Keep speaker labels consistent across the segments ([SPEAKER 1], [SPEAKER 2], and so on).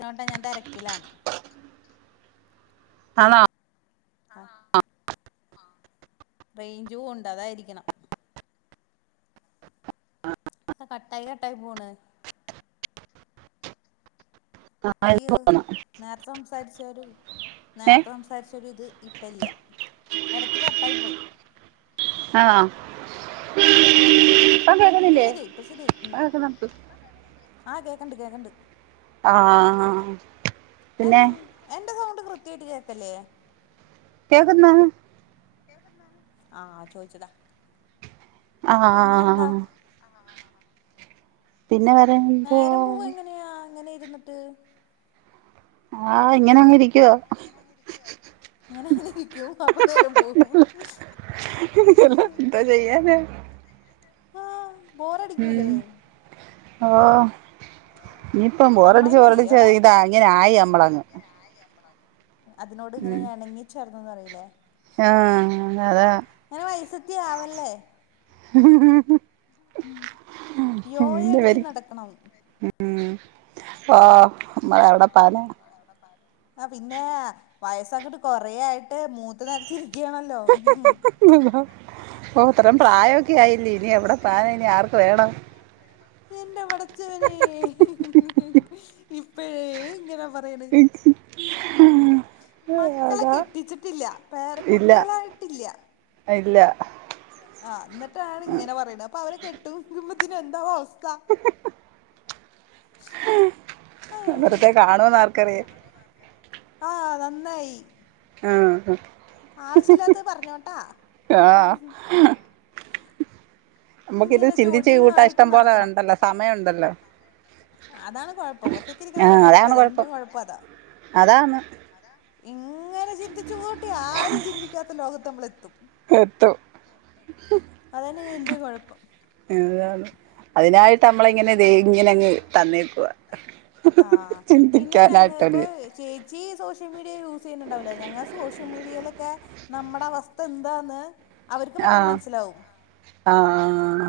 [SPEAKER 1] ഗൗണ്ട ഞാൻ തിരക്കിലാന്നു
[SPEAKER 2] അണ
[SPEAKER 1] ആഹ് റേഞ്ചും ഉണ്ട് അതായിരിക്കണം
[SPEAKER 2] ആഹ
[SPEAKER 1] ആ കട്ടായി കട്ടായി പോണ് അയ്യോ
[SPEAKER 2] തോന്നു
[SPEAKER 1] നേരത്തെ സംസാരിച്ച ഒരു
[SPEAKER 2] ഏ
[SPEAKER 1] നേരത്തെ സംസാരിച്ചരു ഇത് ഇപ്പ ഇല്ല ഇടക്ക് കട്ടായി പോയി
[SPEAKER 2] ആഹ
[SPEAKER 1] ഇപ്പൊ
[SPEAKER 2] അതക്കണില്ലേ
[SPEAKER 1] ശരിയായി
[SPEAKER 2] അതൊക്കെ നമക്ക്
[SPEAKER 1] ആഹ് കേക്കണ്ട് കേക്കണ്ട്
[SPEAKER 2] ആഹ് ആ ആ
[SPEAKER 1] എൻ
[SPEAKER 2] പിന്നെ
[SPEAKER 1] എന്റെ സൗണ്ട് കൃത്യായിട്ട് കേക്കല്ലേ
[SPEAKER 2] കേൾക്കുന്നു
[SPEAKER 1] [unintelligible] ആഹ് ചോദിച്ചതാ
[SPEAKER 2] ആഹ ആ ആ
[SPEAKER 1] പിന്നെന്താ
[SPEAKER 2] പിന്നെ പറയുമ്പോ
[SPEAKER 1] ഇര്ന്നിട്ട്
[SPEAKER 2] ആഹ് ഇങ്ങനെ അങ്ങരി ക്കുവാ
[SPEAKER 1] അങ്ങനെ അങ്ങനെ ഇരിക്കും അപ്പൊ നേരം പോകും
[SPEAKER 2] [unintelligible] എന്തോ ചെയ്യാനാ
[SPEAKER 1] ആ ബോറടിക്കൂലേ
[SPEAKER 2] ഓ ഇനീപ്പം ബോറടിച്ചു
[SPEAKER 1] അമ്മായിമ്മല്ലേ
[SPEAKER 2] ബോറടിച്ചു
[SPEAKER 1] അവിടെ
[SPEAKER 2] ഇതാ ഇങ്ങനെനായി അമ്മളങ്ങ്
[SPEAKER 1] അതിനോട് ഇങ്ങനെ എണങ്ങിച്ചേർന്ന് പറയില്ലേ ല്ലെ
[SPEAKER 2] ആ അ അതാ
[SPEAKER 1] ഇങ്ങനെ വൈസത്തി ആവല്ലേ
[SPEAKER 2] [unintelligible]
[SPEAKER 1] യോയ
[SPEAKER 2] എന്ത്‌
[SPEAKER 1] അടിച്ച്
[SPEAKER 2] വാരി
[SPEAKER 1] നടക്കണം
[SPEAKER 2] ഉം ഓ നമ്മളെവിടെ പാന
[SPEAKER 1] ആ പിന്നേ വയസ്സങ്ങോട്ട് കൊറേയായിട്ട് മൂത്ത് നരച്ചിരി ക്കയാണല്ലോ [unintelligible]
[SPEAKER 2] ഓ ഇത്രം പ്രായയൊക്കെ ആയില്ലേ ഇനി എവിടെ പാന ഇനി ആർക്ക് വേണം
[SPEAKER 1] എന്റവട- ച്ചവനേ [unintelligible] [unintelligible] ഇപ്പഴേ ഇങ്ങനെ പ
[SPEAKER 2] [unintelligible] ഉം
[SPEAKER 1] മക്കളെ കെട്ടിച്ചിട്ടില്ല പേര
[SPEAKER 2] ഇല്ല
[SPEAKER 1] കുട്ടികളായിട്ടില്ല
[SPEAKER 2] ഇല്ല
[SPEAKER 1] ആ ന്നിട്ടാണ് ഇങ്ങനെ പറയണെ അപ്പൊ അവരെ കെട്ടും കുടുംബത്തിന് എന്താവോ അവസ് ഥ
[SPEAKER 2] അവിടത്തെ കാണൂന്ന് ആർക്കറിയാം
[SPEAKER 1] ആഹ് നന്നായി
[SPEAKER 2] ആ അ
[SPEAKER 1] ആവശ്യല്ലാത്തത് പറഞ്ഞോട്ടാ ഹ്
[SPEAKER 2] ആഹ്
[SPEAKER 1] ഹ്
[SPEAKER 2] നമ്മുക്ക് ഇത് ചിന്തിച്ച് കൂട്ടാ
[SPEAKER 1] ചൊടിയുമായിട്ട്
[SPEAKER 2] ഇഷ്ടം പോലെ
[SPEAKER 1] നടക്കണം
[SPEAKER 2] ഒണ്ടല്ലോ സമയം ഒണ്ടല്ലോ
[SPEAKER 1] അതാണ് കുഴപ്പം
[SPEAKER 2] ആ
[SPEAKER 1] ഒറ്റക്കിരിക്കുന്നവരെ കുഴപ്പം
[SPEAKER 2] അതാണ്
[SPEAKER 1] അതാ എന്റെ
[SPEAKER 2] കൊഴപ്പം
[SPEAKER 1] കുഴപ്പം അതാ
[SPEAKER 2] അതാണ്
[SPEAKER 1] ഇങ്ങനെ ചിന്തിച്ചു കൂട്ടി ആരും ചിന്തിക്കാത്ത ലോകത്ത് നമ്മളെത്തും
[SPEAKER 2] എത്തും
[SPEAKER 1] അതന്നെ ഇന്റെയും കൊഴ
[SPEAKER 2] അതാണ് അതിനായിട്ട് മ്മളെ ഇങ്ങനെ ദേ ഇങ്ങനങ്ങ് തന്നേക്കുവാ
[SPEAKER 1] ആഹ് പിന്നെ ഞങ്ങ ഇപ്പൊ
[SPEAKER 2] ചിന്തിക്കാനായിട്ടൊരു
[SPEAKER 1] ചേച്ചി സോഷ്യൽ മീഡിയ യൂസ് ചെയ്യുന്നുണ്ടാവില്ലോ ഞങ്ങൾ സോഷ്യൽ മീഡിയയിലൊക്കെ നമ്മുടെ അവസ്ഥ എന്താന്ന് അവർക്ക്
[SPEAKER 2] ആ
[SPEAKER 1] പെട്ടെന്ന് മനസ്സിലാവും
[SPEAKER 2] ആ ആ ആ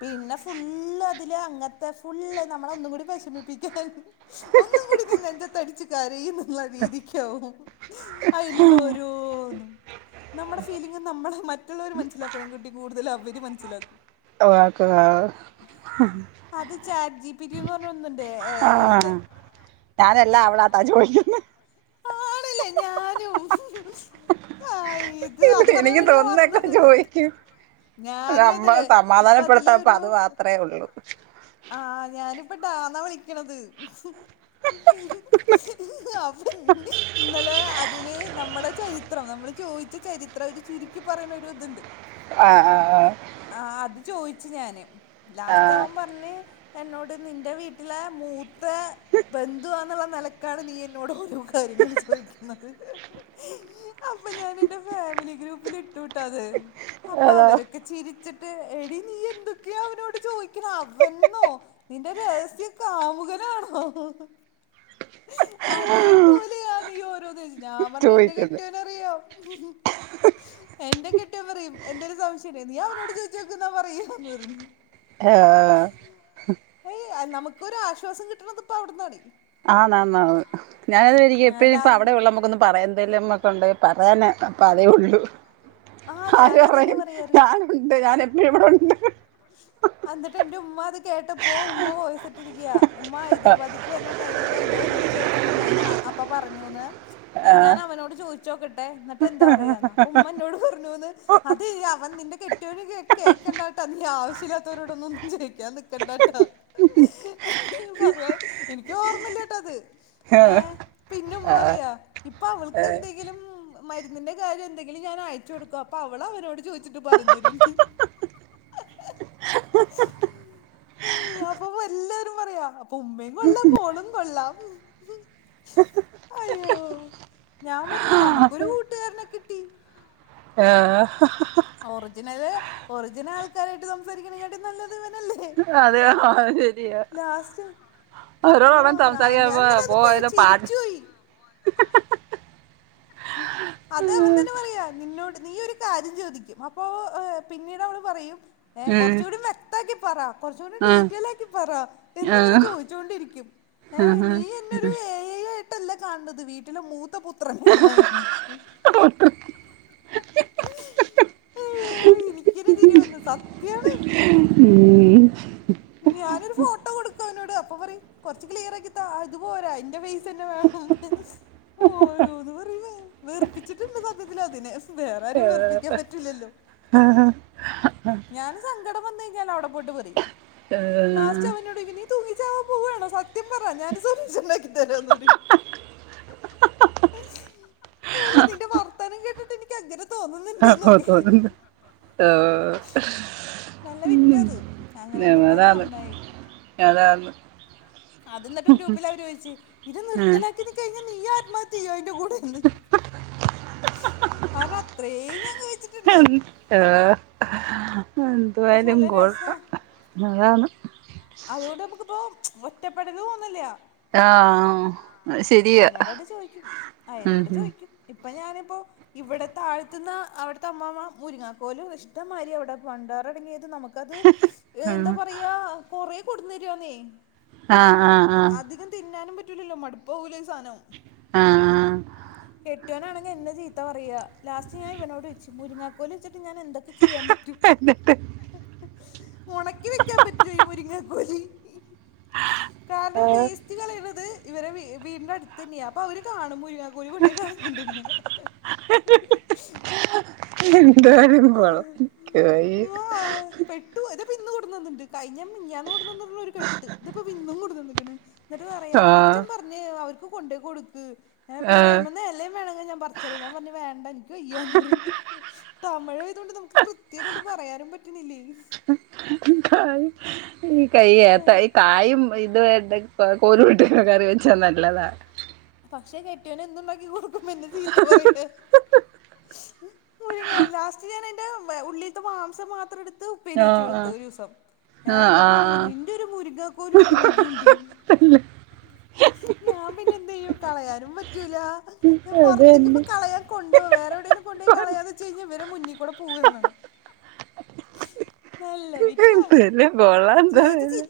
[SPEAKER 1] പിന്നെ ഫുള്ള് അതില് അങ്ങനത്തെ ഫുള്ള് നമ്മളെ ഒന്നും കൂടി വിഷമിപ്പിക്കാൻ ഒന്നും കൂടി നീ നെഞ്ചത്തടിച്ച് കരയ്ന്ന് രീതിക്കാവും അതിലുള്ള ഓരോന്നും നമ്മുടെ ഫീലിംഗ് നമ്മളെ മറ്റുള്ളവര് മനസ്സിലാക്കണെകു ട്ടി കൂടുതല് അവര് മനസ്സിലാക്കും അത്
[SPEAKER 2] [unintelligible]
[SPEAKER 1] [unintelligible]
[SPEAKER 2] ആ
[SPEAKER 1] ഐ ഇത്
[SPEAKER 2] ഞാൻ അല്ലാ അവളാ [unintelligible]
[SPEAKER 1] ആണല്ലേ ഞാനും ആ ഇത്
[SPEAKER 2] ഹ്
[SPEAKER 1] അത്
[SPEAKER 2] ഹ്
[SPEAKER 1] പറയാൻ
[SPEAKER 2] എനിക്ക്
[SPEAKER 1] വേണ്ടിയാ
[SPEAKER 2] തോന്നുന്നൊക്കെ
[SPEAKER 1] വന്നത്
[SPEAKER 2] ചോദിക്കും
[SPEAKER 1] ഞാനും അത്
[SPEAKER 2] നമ്മളെ
[SPEAKER 1] ഇപ്പൊ അതില്
[SPEAKER 2] സമാധാനപ്പെടുത്താൻ
[SPEAKER 1] ഒരു
[SPEAKER 2] അത് മാത്രേ ഉള്ളു
[SPEAKER 1] പ്പൊ ടാ ന്ന വിളിക്കണത് [inaudible] ഇന്നലെ അതില് നമ്മുടെ ചരിത്രം നമ്മള് ചോദിച്ച ചരിത്രം ഒരു ചുരുക്കി പറയണ ഒരു ഇതുണ്ട്
[SPEAKER 2] ആ ആ ആ
[SPEAKER 1] ആഹ് അത് ചോയിച്ചു ഞാന് ലാസ്റ്റ് അവൻ പറഞ്ഞ് എന്നോട് നിന്റെ വീട്ടിലെ മൂത്ത ബന്ധുവാന്നുള്ള നെലക്കാണ് നീ എന്നോട് കാര്യങ്ങള് ചോദിക്കുന്നത് അപ്പൊ ഞാൻ എന്റെ ഫാമിലി ഗ്രൂപ്പിൽ ഇട്ടുട്ടോ അത് അപ്പൊ
[SPEAKER 2] അതാ
[SPEAKER 1] അവരൊക്കെ ചിരിച്ചി എടി നീ എന്തൊക്കെയാ അവനോട് ചോദിക്കണേ അവൻന്നോ നിന്റെ രഹസ്യ കാമുകനാണോ അതെ ഞാൻ പറഞ്ഞ് എന്റെ
[SPEAKER 2] ചോദിക്കുന്നത്
[SPEAKER 1] കെട്ടിയോന് അറിയാം എന്റെ കെട്ടിയോൻ പറയും എന്തേലും സംശയണ്ടെങ്കിൽ നീ അവനോട് ചോദിച്ചോക്ക് ന്ന പറയും
[SPEAKER 2] എ ആ ആ
[SPEAKER 1] ഏയ് നമുക്കൊരാശ്വാസം കിട്ടണത് പ്പ അവിട്ന്നാ
[SPEAKER 2] ആന്നാ ന്നാന്ന്
[SPEAKER 1] ലാ
[SPEAKER 2] [unintelligible] ണ്ട് പറയാനേ [unintelligible] അപ്പൊ അതേ ഉള്ളൂ
[SPEAKER 1] ആഹ്
[SPEAKER 2] ആരും
[SPEAKER 1] ഞാനും അതന്നെ
[SPEAKER 2] പറയും
[SPEAKER 1] പറയാറ്
[SPEAKER 2] ഞാനുണ്ട് ഞാൻ എപ്പോഴ ഇവിടെ ഉണ്ട്
[SPEAKER 1] അന്നിട്ട് എന്റെ ഉമ്മ അത് കേട്ടപ്പോ ഉമ്മ വോയിസിട്ടിരിക്കയാ ഉമ്മ ഹൈദരാബാദക്ക് വരുന്ന ടൈംമി എന്തോ എന്നോട് ചോദിച്ചപ്പോ ഞാൻ അപ്പ പറഞ്ഞൂന്ന് ഏയ് ഞാൻ അവനോട് ചോദിച്ചോക്ക [unintelligible] എന്നിട്ട്ന്താ പറയനോ അപ്പ ഉമ്മോട് പറ [unintelligible] അതെ അവൻ നിന്റെ കെട്ടിയോൻ കേക്കണ്ടാട്ടാ നീ ആവശ്യല്ലാത്തവരോടന്ന ഒന്നും ജയിക്കാൻ നിക്കണ്ടാട്ടാന്ത പറയാ എനക്ക് ഓർമ്മല്ലട്ടോ അത് ഏയ് പിന്നെ
[SPEAKER 2] ആഹ്
[SPEAKER 1] പറയാ ഇപ്പൊ അവൾക്ക് എന്തെങ്കിലും മരുന്നിന്റെ കാര്യം എന്തെങ്കിലും ഞാൻയ [unintelligible] കൊടുക്ക അപ്പൊ അവള അവരോട് ചോദിച്ചിട്ട് പറഞ്ഞരന്ന് അപ്പൊ എല്ലരും പറയാ അപ്പ ഉമ്മയും കൊള്ളാം മോളും കൊള്ളാം അയ്യോ ഞാൻ പറഞ്ഞ നമുക്കൊരു കൂട്ടുകാരനെ കിട്ടി
[SPEAKER 2] ആഹ്
[SPEAKER 1] ഒറിജിനല് ഒറിജിനൽ ആൾക്കാരായിട്ട് സംസാരിക്കണേ കാട്ടും നല്ലത് ഇവനല്ലേ
[SPEAKER 2] അതെയൊ അത് ശരിയ
[SPEAKER 1] ലാസ്റ്റ്
[SPEAKER 2] രോ
[SPEAKER 1] ആ ഞാ ഞാൻ ഇന്നലെ അത് കേ
[SPEAKER 2] സംസാരിക്ക [unintelligible]
[SPEAKER 1] ചിരിച്ചു പോയി അത് അവൻ തന്നെ പറയാ നിന്നോട് നീ ഒരു കാര്യം ചോദിക്കും അപ്പൊ പിന്നീട് അവള് പറയും ഏഹ്
[SPEAKER 2] ഉം
[SPEAKER 1] കുറച്ചുടി മെ ത്താക്കി പറ കുറച്ചൂടി
[SPEAKER 2] ആഹ്
[SPEAKER 1] ടീറ്റയിലാക്കി പറര എന്നും ഇങ്ങനെ
[SPEAKER 2] ആഹ്
[SPEAKER 1] ചോദിച്ചോണ്ടിരിക്കും ഏഹ് നീ അന്നോരു ഏ ഐട്ട്ല്ലേ കാണത് വീട്ടിലെ മൂത്ത പുത്രന് എനിക്കന്നെ ചിരി വന്നു സത്യാണ് ഞാനൊരു ഫോട്ടോ കൊടുക്കും അവനോട് അപ്പ പറയും കൊറച്ച് ക്ലിയർ ആക്കി അത് പോരാ എന്റെ ഫേസന്നെ വേണം ഓരൊ വെറുച്ചിട്ടിണ്ട് സത്യത്തില് അതിനെ വേറാരും
[SPEAKER 2] ആഹ്
[SPEAKER 1] വെറുപ്പിക്കാൻ പറ്റൂലല്ലോ ഞാന് സങ്കടം വന്ന് കഴിഞ്ഞാ അവിടെ പോട്ട് പറയും ലാസ്റ്റ് അവനോട് ചോയിക്കും നീ തൂങ്ങി കാവാലം പോവാണോ സത്യം പറ ഞാനൊരു സൊലൂഷൻ ഉണ്ടാക്കിത്തരാന്ന് പറയും ല്ല നിന്റെ വർത്താനം കേട്ടിട്ട് എനിക്ക് അങ്ങനെ തോന്നുന്നുണ്ടെന്നൊക്കെ
[SPEAKER 2] [unintelligible] ആഹ്
[SPEAKER 1] ട്ടത്
[SPEAKER 2] ഉം അതാന്ന് അതാന്ന്
[SPEAKER 1] അത് ന്നിട്ട് ഗ്രൂപ്പില അവര് ചോദിച്ച് ഇത്
[SPEAKER 2] ഉം
[SPEAKER 1] നിർത്തലാക്കി ത് കഴിഞ്ഞ നീയാ മതി അയിന്റെ കൂടെന്ന് കൻ അത്രയും ഞാൻ കഴിച്ചിട്ടുണ്ടേ
[SPEAKER 2] ആഹ്
[SPEAKER 1] പക്ഷെ
[SPEAKER 2] എതുവായാലും
[SPEAKER 1] നല്ല രസാ
[SPEAKER 2] കുഴപ്പം അതാണ്
[SPEAKER 1] അതുകൊണ്ട് നമുക്കിപ്പോ ഒറ്റപ്പെടല തോന്നില്ല
[SPEAKER 2] ആഹ് ശരിയാ
[SPEAKER 1] അയിനോടട് ചോദിക്കും
[SPEAKER 2] മ് മ്
[SPEAKER 1] അപ്പോ ഇവിടെ താഴത്തുന്ന് അവിടുത്തെ അമ്മാമാ മുരിങ്ങാക്കോലും ഇഷ്ടമാതിരി അവിടെ വണ്ടാറടങ്ങിയത് നമുക്കത്
[SPEAKER 2] ഉം
[SPEAKER 1] എന്താ പറയാ കൊറേ കൊടന്നരിയാന്നേ
[SPEAKER 2] ആഹ് ആഹ് ആഹ്
[SPEAKER 1] പറ്റല്ലോ മടുത്തോവ്ലെ ഇ സാധനം
[SPEAKER 2] ആഹ് ആഹ്
[SPEAKER 1] കെട്ടിയോൻ ആണെങ്കി എന്നെ ചീ ത്ത പറയുക ലാസ്റ്റ് ഞാൻ ഇവനോട് ചോയിച്ചു മുരിങ്ങക്കോൽ വെച്ചിട്ട് ഞൻ എന്തൊക്കെ ചെയ്യാൻപറ്റ് ഒണക്കി വെക്കാൻ പറ്റോ ഇ മുരിങ്ങക്കോല്
[SPEAKER 2] ആ
[SPEAKER 1] കാരണം വേസ്റ്റ് കളയണത് ഇവരെ വീടിന്റെ അടുത്ത് തന്നെയ അപ്പൊ അവര് കാണും മുരിങ്ങാക്കോല് കൊണ്ട് കളഞ്ഞട്ടോണ്ടെങ്കിൽ
[SPEAKER 2] എന്തായാലും കൊള്ളാം എനിക്ക് വയ്യ
[SPEAKER 1] പെട്ടു ഇതിപ്പോ ഇന്ന് കൊണ്ട് തന്നിട്ടുണ്ട് കഴിഞ്ഞ മാ മിനിഞ്ഞാന്ന് കൊണ്ട് തന്നട്ടൊണ്ട് ഒരു കെട്ട് ഇതിപ്പോ ഇന്നും കൊണ്ട് തന്നിരിക്കണ് എന്നിട്ട് പറയാ
[SPEAKER 2] ആ
[SPEAKER 1] അച്ഛൻ പറഞ്ഞു അവർക്ക്‌ ക്ക് കൊണ്ട്‌ കൊടുക്ക്
[SPEAKER 2] ആ
[SPEAKER 1] പിന്നെ അതിമേന്ന് എലയും വേണെങ്കി പറിച്ചു തരാം ഞാൻ പറഞ്ഞു വേണ്ട എനിക്ക് വയ്യാന്ന് പറഞ്ഞു തമിഴ് ആയത് കൊണ്ട് നമുക്ക് കൃത്യം അങ്ങോട്ട് പറയാനും പറ്റുന്നില്ലേ
[SPEAKER 2] കായ് ഈ [unintelligible] കായും ഇത് ഉണ്ടെങ്കി കൊഴ കോലും ഇട്ട് കറി വെച്ചാ നല്ലതാ
[SPEAKER 1] പക്ഷെ കെട്ടിയോൻ എന്തുണ്ടാക്കി കൊടുക്കുമ്പോ എന്നെ ചീത്ത പറയ്ക മുരിങ്ങ ലാസ്റ്റ് ഞാൻ അതിന്റെ ഉള്ളിയിത്തെ മാംസം മാത്രം എടു ഉപ്പേരി
[SPEAKER 2] ആ
[SPEAKER 1] വെച്ചു
[SPEAKER 2] ആ
[SPEAKER 1] കൊടുത്ത് ഒരു ദിവസം
[SPEAKER 2] ആ ആ
[SPEAKER 1] എന്നിട്ട്
[SPEAKER 2] ആ
[SPEAKER 1] പറയുക നിന്റെ ഒരു മുരിങ്ങകോലും ഉണ്ട് നീയുംഉണ്ടെന്ന് ഞാൻ പിന്നെ എന്ത് ചെയ്യും കളയാനും പറ്റൂല
[SPEAKER 2] അത്
[SPEAKER 1] പുറത്തേക്ക്‌
[SPEAKER 2] തന്നെ
[SPEAKER 1] ഇപ്പം കളയാൻ കൊണ്ട്‌ വേറെ എവിടെങ്കിലും കൊണ്ടോയി കളയാന്ന് വെച്ച് കഴിഞ്ഞാ ഇവരുടെ മുന്നിൽ കൂടെ പോവുകയും വേണം നല്ല വി
[SPEAKER 2] പിന്നെ മോൾ എന്താ ചെയ്യുന്നേ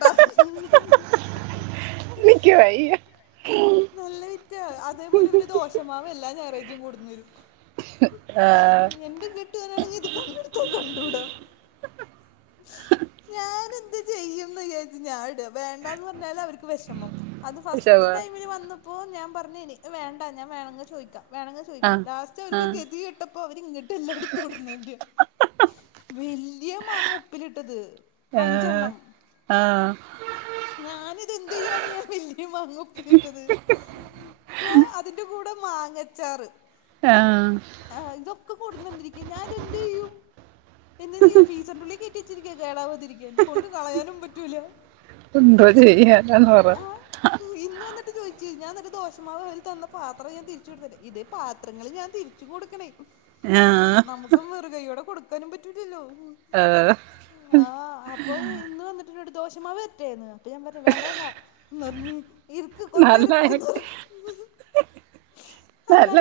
[SPEAKER 1] [inaudible]
[SPEAKER 2] എനിക്ക്‌ വയ്യ
[SPEAKER 1] നല്ല വിറ്റാ അതേപോലെ ഇവര് ദോശ മാവ് എല്ലാം ഞായറാഴ്ചയും കൊണ്ടന്ന് തരും
[SPEAKER 2] ആ
[SPEAKER 1] കെട്ടിയോനാണെങ്കിൽ ഇത് കണ്ണെടുത്താൽ കണ്ടുകൂടാ ഞാൻ എന്ത് ചെയ്യുംന്ന് വിചാരിച്ച് ഞാൻഇടുക വേണ്ടാന്ന് പറഞ്ഞാല് അവർക്ക് വിഷമം അത് ഫസ്റ്റ്
[SPEAKER 2] ആഹ്
[SPEAKER 1] ടൈം ഇപ്പോ ഞാൻ പറഞ്ഞ് ഇനി വേണ്ട ഞാൻ വേണമെങ്കിൽ ചോദിക്കാം വേണമങ്കിൽ ചോദിക്കാം
[SPEAKER 2] ആഹ്
[SPEAKER 1] ലാസ്റ്റ് അവർക്ക് ഗതികെട്ടപ്പോ ഇപ്പോ അവരിങ്ങട്ട് എല്ലാംഎടുത്തു കൊണ്ട് വന്ന് തരികയാ വല്യ മാങ്ങ ഉപ്പിലിട്ടത്
[SPEAKER 2] ആഹ്
[SPEAKER 1] അഞ്ചെണ്ണം
[SPEAKER 2] ആഹ്
[SPEAKER 1] ഞാനിത് എന്ത് ചെയ്യാനാ ഈ വല്യ മാങ്ങ ഉപ്പിലിട്ട ഉപ്പിലിട്ടത് അതിന്റെ കൂടെ മാങ്ങച്ചാറ്
[SPEAKER 2] ആഹ്
[SPEAKER 1] ആ ഇതൊക്കെ കൊണ്ടവന്നു തന്നിരിക്കുക ഞാനിത് എന്തു ചെയ്യും എന്താ ചെയ്ക ഫ്രീസറിനുള്ളിൽ കേറ്റി വെച്ചിരിക്കുക കേടാവാതിരിക്കൻ കൊണ്ട് കളയാനും പറ്റൂല
[SPEAKER 2] എന്തോ ചെയ്യാനാന്ന് പറ
[SPEAKER 1] ആഹ് ഇന്ന് വന്നി എന്നിട്ട് ചോദിച്ച് ഞാൻ എന്നിട്ട് ദോശമാവ് അവര് തന്ന പാത്രം ഞാൻ തിരിച്ചു കൊടുത്തിട്ടെ ഇതേ പത്രങ്ങള് ഞാൻ തിരിച്ചു കൊടുക്കണേ
[SPEAKER 2] ആഹ്
[SPEAKER 1] നമുക്ക് വെറും കയ്യോടെ കൊടുക്കാനും പറ്റൂല്ലല്ലോ
[SPEAKER 2] ആഹ്
[SPEAKER 1] ആഹ് അപ്പോ ഇന്ന് വന്നിട്ട് എന്നോട് ദോശമാവ് തരട്ടെന്ന് അപ്പൊ ഞാൻ പറഞ്ഞ് വേണ്ടേണ്ട ഞാൻ പറഞ്ഞ് ഇറ്ക്ക്‌ കൊഞ്ചം
[SPEAKER 2] നല്ല
[SPEAKER 1] ഇറ്ക്കന്ന് പറഞ്ഞ്
[SPEAKER 2] നല്ല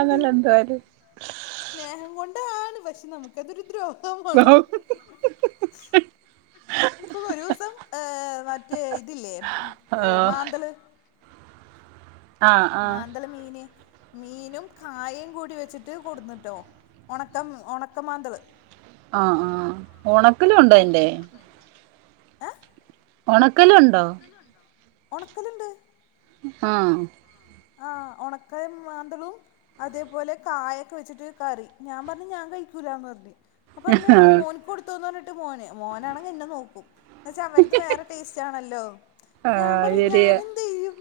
[SPEAKER 1] എന്ത് ചെയ്യും
[SPEAKER 2] എന്തുവായാലും
[SPEAKER 1] സ്നേഹം കൊണ്ടാണ് പക്ഷെ നമുക്കതൊരു ദ്രോഹ-
[SPEAKER 2] ആ
[SPEAKER 1] ഇപ്പൊ ഒരു ദിവസം മറ്റേ ഇതില്ലേ ഓ
[SPEAKER 2] ആഹ്
[SPEAKER 1] മാന്തള്
[SPEAKER 2] ആഹ് ആഹ്
[SPEAKER 1] മാന്തള് മീന് മീനും കായും കൂടി വെച്ചിട്ട് കൊടുന്ന്ട്ടോ ഉണക്കം ഉണക്ക മാന്തള്
[SPEAKER 2] ആ ആ ഉണക്കലും ഉണ്ടോ അയിന്റെ
[SPEAKER 1] ഏ
[SPEAKER 2] ഒണ ക്കലുണ്ടോ
[SPEAKER 1] ഉണക്കലുണ്ട്
[SPEAKER 2] ആ
[SPEAKER 1] ആ ഒണക്ക മാന്തളും അതേപോലെ കായൊക്കെ വെച്ചിട്ട് കറി ഞാൻ പറഞ്ഞ് ഞാൻ കഴിക്കൂല പറഞ്ഞ് അപ്പർഞ്ഞു
[SPEAKER 2] ആഹ്
[SPEAKER 1] മോൻക് കൊട് തോന്നോട്ട് മോന് മോനാണെങ്കിൽ എന്നെ നോക്കും എന്ന് വെച്ചാ അവര്ത് വേറെ ടേസ്റ്റ് ആണല്ലോ
[SPEAKER 2] ആ
[SPEAKER 1] ഞാൻ പറയും
[SPEAKER 2] ശെരിയാ
[SPEAKER 1] ഞാനെന്ത് ചെയ്യും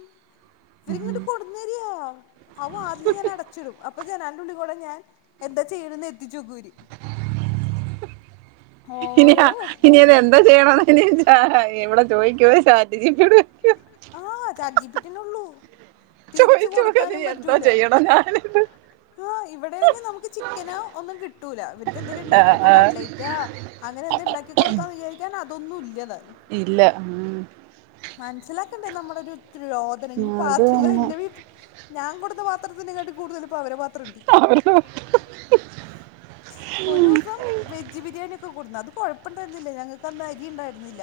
[SPEAKER 2] അ ആ
[SPEAKER 1] ഇവരിങ്ങോട്ട് [unintelligible] അവ അതില് ഞാൻ അടച്ചിടും അപ്പൊ ജനാന്റെ ഉള്ളി കൂടെ ഞാൻ എന്താ ചെയ്യണന്ന് എത്തിച്ചുകൂരി
[SPEAKER 2] ഇനി ആഹ് ഇനി അത് എന്തോ ചെയ്യണോന്ന് എവടെ ചോദിക് ക്കോ ചാറ്റ് ജി പി ടി യോട് ചോക്കാ
[SPEAKER 1] ആഹ് ചാറ്റ് ജി പി ടി അന്നെ ഉള്ളൂ
[SPEAKER 2] ചോ
[SPEAKER 1] തിരിച്ചു
[SPEAKER 2] [unintelligible] നീ
[SPEAKER 1] കൊടുക്കാനും
[SPEAKER 2] എന്തോ
[SPEAKER 1] പറ്റൂല
[SPEAKER 2] ചെയ്യണം ഞാനിത്?
[SPEAKER 1] വേണെങ്ങേ നമുക്ക് ചിക്കനോ ഒന്നും കിട്ടൂല, ഇവർ ക്ക് എന്തേലും ഇണ്ടാക്കി
[SPEAKER 2] ആഹ്
[SPEAKER 1] ഇപ്പ
[SPEAKER 2] ആഹ്
[SPEAKER 1] കട്ട്ലേറ്റാ അങ്ങനെ എന്തേണ്ടാക്കി കൊടുക്കാന്ന് വിചാരിക്കാൻ അതൊന്നും ഇല്ലാതാ
[SPEAKER 2] ഇല്ല ഉം
[SPEAKER 1] ഇതിലാക്കണ്ടേ നമ്മടെ ഒരു രോദനം ഇനി
[SPEAKER 2] അത്
[SPEAKER 1] പാത്രങ്ങള്
[SPEAKER 2] തന്നെ
[SPEAKER 1] എന്റെ വീട്ടിൽ ഞാൻ കൊടുത്ത പാത്രത്തിനേ കാട്ടി കൂടുതല് ഇപ്പൊ അവർടെ പാത്ര ണ്ട് ഒരുസം വെജ് ബിരിയാണി കൊടുന്നു അത് കുഴപ്പിണ്ടായിരുന്നില്ല ഞങ്ങൾക്ക് അന്ന് അരി ഇണ്ടായിരുന്നില്ല.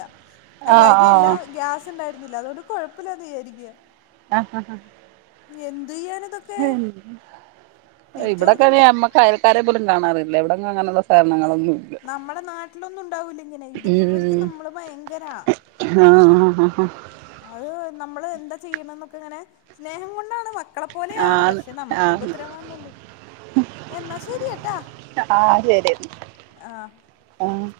[SPEAKER 1] അഹ് അരിയല്ല
[SPEAKER 2] ആഹ്
[SPEAKER 1] ഗ്യാസ് ഇണ്ടായ ന്നില്ല അതോണ്ട് കുഴപ്പില്ലാന്ന് വിചാരിക്കാ.
[SPEAKER 2] ആ
[SPEAKER 1] എന്ത് ചെയ്യാണ്?
[SPEAKER 2] ഇവിടൊക്കെ
[SPEAKER 1] കൊടുക്കണ്ടേ
[SPEAKER 2] നമ്മക്ക് അയൽക്കാരെ പോലും കാണാറില്ല ഇവിടെ അങ്ങനെയുള്ള - കാരണങ്ങലൊന്നും
[SPEAKER 1] നമ്മുടെ നാട്ടിലൊന്നും ഉണ്ടാവൂല ഇങ്ങനെ ഇത് ഇവർക്ക് നമ്മള് ഭയങ്കര
[SPEAKER 2] ഉം ആഹ്
[SPEAKER 1] അത്- നമ്മള് എന്താ ചെയ്യണം എന്നൊക്കെ ഇങ്ങനെ സ്നേഹം കൊണ്ടാണ് വാ മക്കളെപ്പോലെയാണ്
[SPEAKER 2] ആഹ്
[SPEAKER 1] പക്ഷെ നമുക്ക്
[SPEAKER 2] ആഹ്
[SPEAKER 1] ഉപദ്രവാന്നള്ളൂ എന്നാ ശരിയട്ടാ
[SPEAKER 2] ആഹ് ആഹ് ആഹ് ശരി
[SPEAKER 1] ആ
[SPEAKER 2] ആഹ്